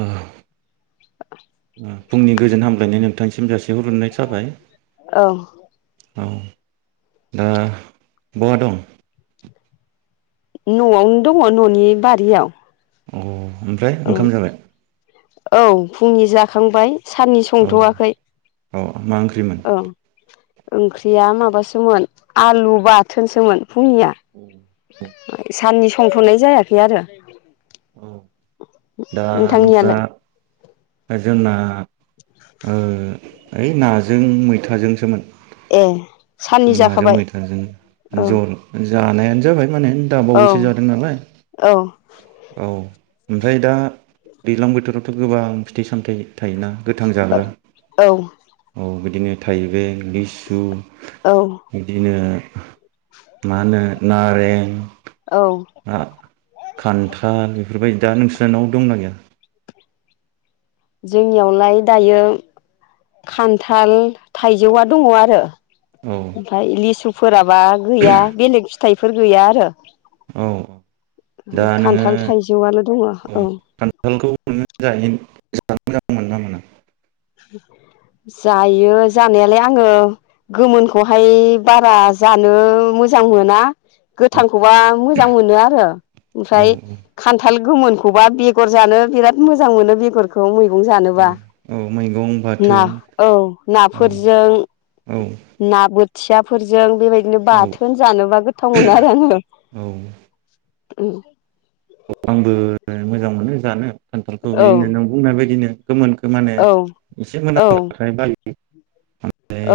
औ फुंनि गोजोन हामलायनाय नोंथांनिसिम जासेहरनाय जाबाय औ औ दा बहा दं न'आवनो दङ न'नि बारियाव अ ओमफ्राय औ ओंखाम जाबाय औ फुंनि जाखांबाय साननि औ संथ'वाखै औ मा ओंख्रिमोन औ ओंख्रिया माबासोमोन आलु बाथोनसोमोन फुंनिया औ साननि संथ'नाय जायाखै आरो औ दा नोंस्रा नोंथांनियालाय जोंना ओइ नाजों मैथाजोंसोमोन ए साननि नाजों जाखाबाय मैथाजों औ जल जानायानो जाबाय थारमाने औ दाबावोसो जादों नालाय औ औ ओमफ्राय दा दैज्लां बोथोरावथ' गोबां फिथाइ सामथाइ थायोना गोथां जाग्रा औ औ बिदिनो थाइबें लिसु औ बिदिनो मा होनो नारें औ [unintelligible] खान्थाल बेफोरबायदि दा नोंसानाव दंना गैया जोंनियावलाय दायो खान्थाल थाइजौआ दङ आरो औ ओमफाय लिसु फोरा माबा गैया बेलेग फिथाइफोर गैया आरो औ दा नोङो खान्थाल थाइजौआल' दङ औ खान्थालखौ [unintelligible] मोजां मोना मोना [inaudible] जायो जानायालाय आङो गोमोनखौहाय बारा जानो मोजां मोना औ गोथांखौबा मोजां मोनो आरो औ ओमफ्राय खान्थाल गोमोनखौबा बेगर जानो बिराद मोजां मोनो बेगरखौ मैगं औ जानोबा औ मैगं ना बाथोन औ औ नाफोरजों औ ना [unintelligible] थियाफोरजों बेबायदिनो औ बाथोन जानोबा गोथाव मोनो आरो आङो औ आंबो मोजां मोनो जानो खानथालखौ औ बिदिनो नों बुंनाय बायदिनो गोमोनखौ माने औ एसे मोनां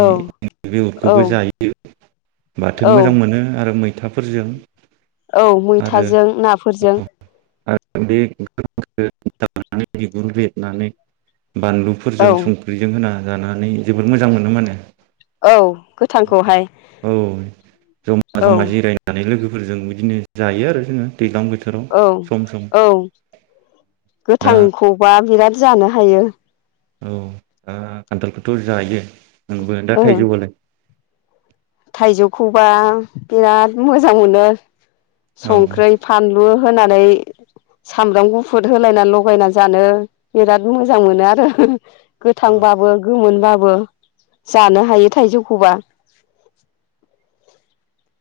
औ [unintelligible] [unintelligible] औ जायो बाथोन औ मोजां मोनो आरो मै खोथाफोरजों औ मैथाजों ना फोरजों [unintelligible] औ बानलुफोरजों संख्रिजों होना जानानै जोबोद मोजां मोनो माने औ गोथांखौहाय औ जमा औ जमा जिरायनानै लोगो फोरजों बिदिनो जायो आरो जोङो दैज्लां बोथोराव औ सम सम औ दा गोथांखौबा बिराद जानो हायो औ दा खान्थलखौथ' जायो नोंबो दा ओ थाइजौबालाय थाइजौखौबा बिराद मोजां मोनो औ संख्रै फानलु होनानै सामब्राम गुफुर होलायना लगायना जानो बिराद मोजां मोनो आरो औ गोथांबाबो गोमोनबा जानो हायो थाइजौखौबा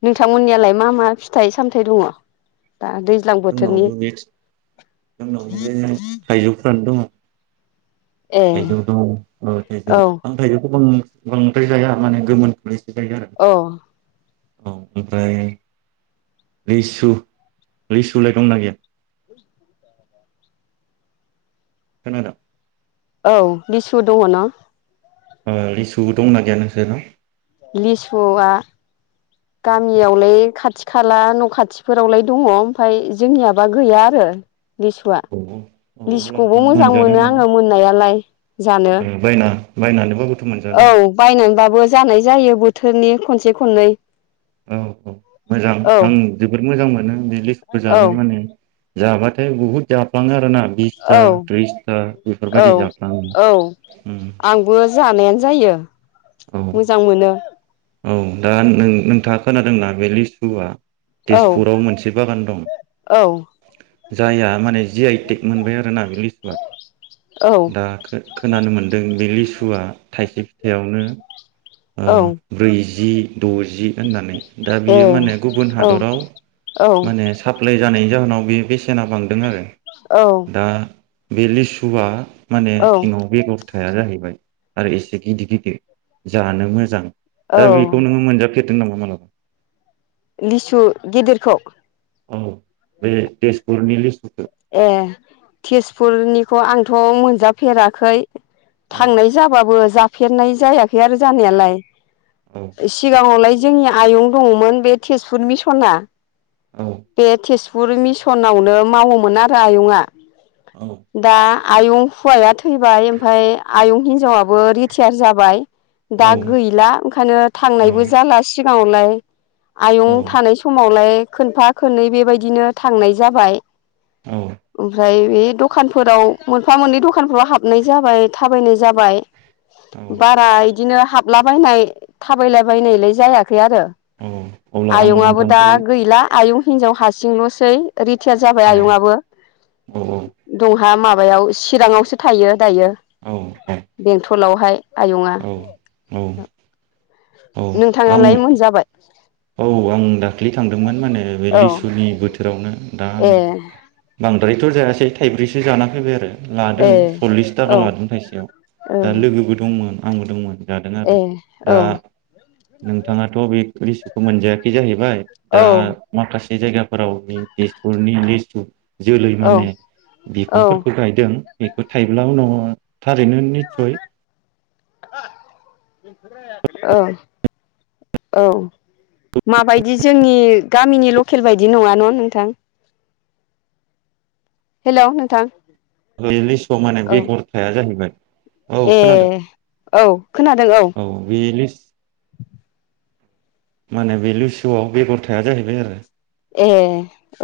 नोंथांमोननियालाय मा मा फिथाइ सामथाइ दङ दा दैज्लां बोथोरनि जोंनावबो बे जोंनाव बे थाइजौफ्रानो दङ ए थाइजौ दं ओ थाइजौ औ आं थाइजौखौ बां बांद्राय जाया माने गोमोन [unintelligible] जायो आरो औ औ ओमफ्राय लिसु लिसुलाय दंना गैया खोनादों औ लेसु दङ न' औ लिसुबो दंना गैया नोंसोरनाव लिसुआ गामियावलाय खाथि खाला न' खाथिफोरावलाय दङ ओमफ्राय जोंनियावबा गैया आरो लिसुवा औ लिसुखौबो अब्लाबोथ' मोजां मोनजादों मोनो नोङो आंङो मोननायालाय जानो ओ बायना बायनानैबाबोथ' मोनजादों औ बायनानैबाबो जानाय जायो। बोथोरनि खनसे खननै औ औ मोजां औ नोंथां जोबोद मोजां मोन बे लेसुखौ औ जानो माने जाबाथाय बहुद जाफ्लाङो आरोना बिसथा औ त्रिसथा औ बेफोरबायदि जाफ्लाङो औ आंबो जानायानो जायो औ मोजां मोनो औ दा नोंथाङा खोनादोंना बे लिसुआ औ तेजपुराव मोनसे बागान दं औ जाया माने जि आइटेक मोनबाय आरोना बे लिसुआ औ दा खोनानो मोनदों बे लेसुआ लेसुआ थाइसे फिथाइआवनो औ [unintelligible] ब्रैजि द'जि होननानै दा ए बियो माने गुबुन औ हादराव औ माने साप्लाइ जानायनि जाहोनाव बे बेसेना बांदों आरो औ दा बे लिसुवआ माने औ बेयाव बेगर हाया जाहैबाय आरो एसे गिदिर गिदिर जानो मोजां दा औ बेखौ नोङो मोनजा मोनजाफेरदों नामा माब्लाबा लिसु गेदिरखौ औ बे तेजपुरनि लिसु ए तेजपुरनिखौ आंथ' मोनजाफेराखै औ थांनाय जाबाबो जा जाफेरनाय जायाखै फैयार जानायालाय औ सिगाङावलाय जोंनिया आयं दङमोन बे तेजपुर मिसना औ बे थेस गुुर मिसनावनो मावोम मोन आरो आयंआ औ दा आयं हौवाया थैबाय ओमफ्राय आयं हिनजावाबो रिटायार जाबाय दा औ गैला ओंखायनो थांनायबो जालासिगोन [inaudible] औ आयं थानाय समावलाय खोनफा खननै बेबायदिनो थांनाय जाबाय औ ओमफ्राय बे द खानफोराव मोनफा मोननै दखानफोराव हाबनाय जाबाय थाबायनाय जाबाय औ बारा बिदिनो हाबलाबायनाय थाबायलाायबायनायलाय जायाखै आरो औ अब्ला आं आयं आबो दा नोंथांनिफ्राय गैला आयं हिनजाव हारसिंल'सै रिटायार जाबाय औ आयंआबो औ जोंहा माबायाव चिराङावसो थायो दायो औ बेंटलावहाय आयंआ औ औ औ नोंथाङालाय आं मोनजाबाय औ आं दाख्लि थांदोंमोन माने बे औ लिसुनि बोथोरावनो दा ए आंङो बद्रायथ' जायासै थाइब्रैसो जाना फैबाय आरो लादों ए सल्लिस थाखा औ लादों मुथासेयाव औ दा लोगोबो दंमोन आंबोदोंमोन जादों आरो ए औ दा नोंथाङाथ' बे लिसुखौ मोनजाया बे जाहैबाय औ दा माखासे जायगाफोराव बे तेजपुरनि निस्पुत जोलै माने औ बिफांफोरखौ गायदों बेखौ थाइब्ला उनाव थारैनो निस्सय औ औ माबायदि जोंनि गामिनि लकेल बायदि नंङा होनबा नोंथां हेलौ नोंथां बे लिसुआव माने औ बेगरथायाया जाहैबाय औ ए खोनादों औ खोनादों औ माने बे लुसुआव बेगर थाया जाहैबाय आरो ए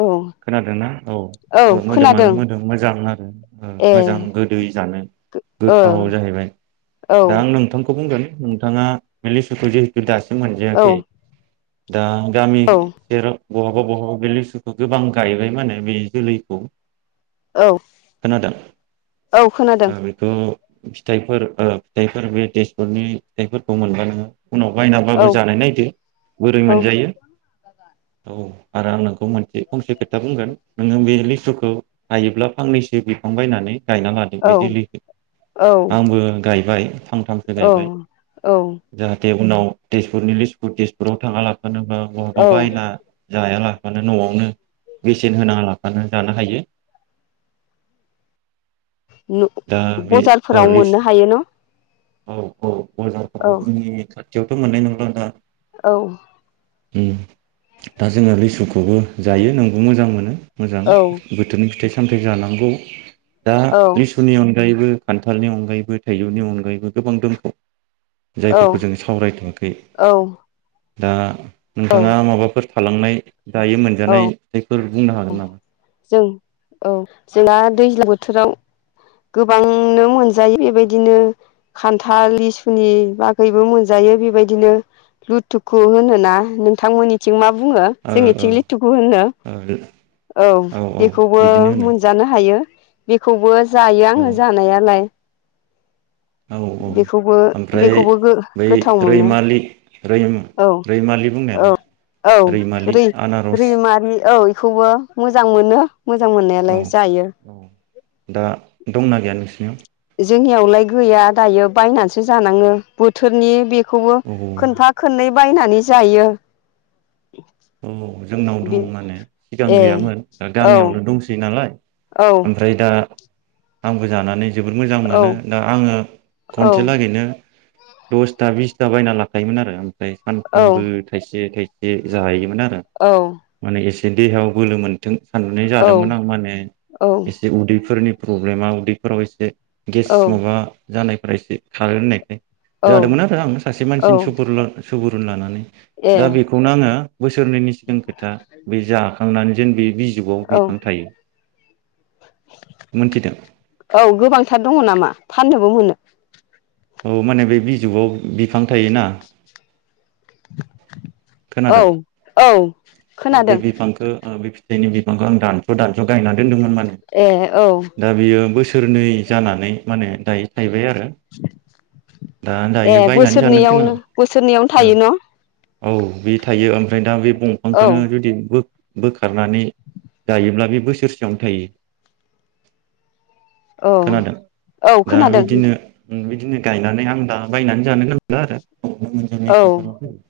औ खोनादोंना औ औ मोदोमानो मोदोम मोजां आरो ए मोजां गोदै जानो ओ गोथाव जाहैबाय औ दा आं नोंथां खौ बुंगोन नोंथाङा लेसुखौ जिहेतु दास मोनजायाखै औ दा गामि सेराव बहाबा बहाबा बेलिसुखौ गोबां गायबाय माने बे जोलैखौ औ खोनादों औ खोनादों ओ बेखौ फिथाइफोर ओ फिथाइफोर बे तेजपुरनि फिथाइफोरखौ मोनबा नोङो उनाव बायनाबाबो औ जानाय नायदो बोरै औ मोनजायो औ आरो आं नोंखौ मोनसे फंसे खोथा बुंगोन नोङो बे लिसुखौ हायोब्ला फांनैसो बिफां बायनानै गायना लादों औ बे जोलैखौ औ आंबो गाय लाइ फां सामसो गायबाय औ जाहाथे दे उनाव तेजपुरनि लप तेजपुराव थाङला फोरबा बहाबा बायना जायाला मानो नआवनो बेसेन होना लाफानानै जानो हायो। दा बे ओ बजारफोराव लिसु मोननो हायो न' औ औ मोजांथार औ बोथोरनि थाखा बेयावथ मोन्नाय नंला दा औ उम दा जोङो लिसुखौबो जायो नोंबो मोजां मोनो मोजां औ बोथोरनि फिथाइ सा सामथाइ जानांगौ दा औ लिसु नि अनगायैबो खान्थालनि अनगायैबो थाइजौनि अनगायैबो गोबां दंख औ जायफोरखौ जोङो सावरायथवाखै दा औ नोंथाङा माबाफोर थालांनाय दायो मोनजानाय जाय औ जों औ जोंना दैज्लां बो थोराव गोबांनो मोनजायो बेबायदिनो खान्थाल लिसुनि बागैबो मोनजायो बेबायदिनो लुथुखु होनोना नोंथांमोननिथिं मा बु बुङो ओ जोंनिथिं लिथुखु होनो औ औ औ बेखौबो बिदिनो होनो मोनजानो हाय यो बेखौबो जायो औ आङो जानायालाय औ औ बेखौबो ओमफ्राय बेखौबो बै गोथाव मोनो रैमालि रै औ रैमालि औ बुंनायालाय औ रैमालि आनारस खौबो मोजां मोनो मोजां औ मोननायालाय जायो। औ दा दंना गैया नोंसिनियाव? जोंनियावलाय गैया दायो बायनानैसो जानांङो बोथोरनि बे खौवो औ खोनफा खोननै बायनानै जायो औ जोंनाव दं बे माने सिगां ए गैयामोन दा औ गामियावनो दंसै नालाय औ ओमफ्राय दा आंबो जानानै जोबोर मोजां औ मोनो दा आङो खनसे लागैनो दसथा बिसथा बायना लाखायोमोन आरो फ्राय औ सानफ्रोमबो थाइसे थाइ ए जायोमोन खोनादों औ माने एसे देहायाव बोलो मोन थों साननानै औ जादोंमोन आं माने एसे उदैफोरनि प्रब्लेमा उदैफोराव एसे गेस माबा जानायफोरा एसे खारो होननायखाय औ जादोंमोन आरो आं सासे औ मानसिनि सुपुर सुबुरुन लानानै। ए दा बेखौनो आङो बोसोरनैनि सिगां खोथा बे जा खांनानै जेन बि बिजौवाव औ बिफां थायो मोनथिदों औ गोबांथार दङ नामा फाननोबो मोनो? औ माने बे बिजौआव बिफां थायोना? औ खोनादों औ औ बे खोनादों बिफांखो ओ फि बेनि बिफांखो आं दानस' दानस' गायनानै, दोनदोंमोन माने ए औ दा बियो बोसो सोरनै जानानै माने दायो थाइबाय आ ए बायनानै जानो गोनां बोसोरनैयावनो बोसोरनैयाव ओ थायो न' औ बे थायो ओमफ्राय दा बे औ दंफांखोनो जुदि बो बोखारनानै गायोब्ला बे बोसोरसेयावनो थायो। औ खोनादों औ दा खोनादों बिदिनो बिदिनो गायनानै आं दा बायनानै जानो नांला आरो न'आवनो औ मोनजानाय [unintelligible]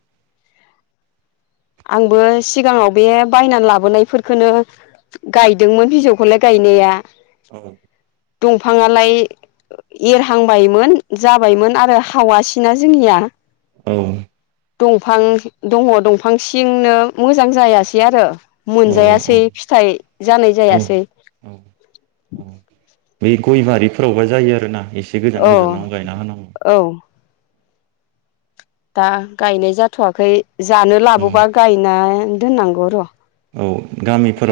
आंबो सिगांङाव बे बायनानै लाबोनायफोरखोनो गायदोंमोन बिजौखोलाय गायनाया, दंफांङालाय एरहांबायमोन जाबायमोन आरो हावासिना जोंनिया, औ दंफां दंङ दंफां सिंनो मोजां जायासै आरो औ मोनजायासै फिथाइ जानाय औ जायासै। औ औ बे गय बारिफोरावबा जायो आरोना ए से गोजान औ गोजानाव गायना होनांगौ। औ दा गायनाय जाथ'वाखै। जानो औ लाबोबा गायना दोननांगौ र' औ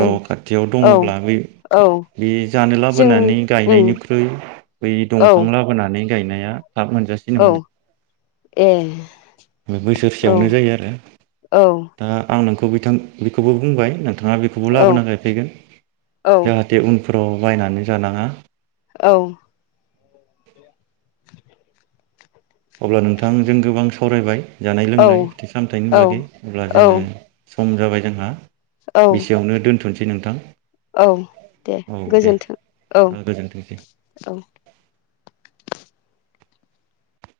औ खाथियाव औ दंङब्ला बै औ बे जानो जोंनि लाबोनानै उम गायनायनिख्रुइ बै औ दंफां लाबोनानै, गायनाया थाब मोनजासिनो औ माने ए बे औ बोसोरसेयावनो जायो आरो औ दा आं नों खौ बिथां बेखौबो बुंबाय नों थांङा बेखौबो औ लाबोना गायफैगोन औ जाहाथे उन फोराव बायनानै जानांङा औ अब्ला नोंथांजों गोबां सावरायबाय जानाय औ लोंनाय फिथाइ सामथाइनि औ बागै अब्ला औ जोंङो सम जाबाय जोंहा औ बेसेयावनो दोनथ'नो सै नोंथां। औ दे औ दे गोजोन्थों औ गोजोनथोंसै औ।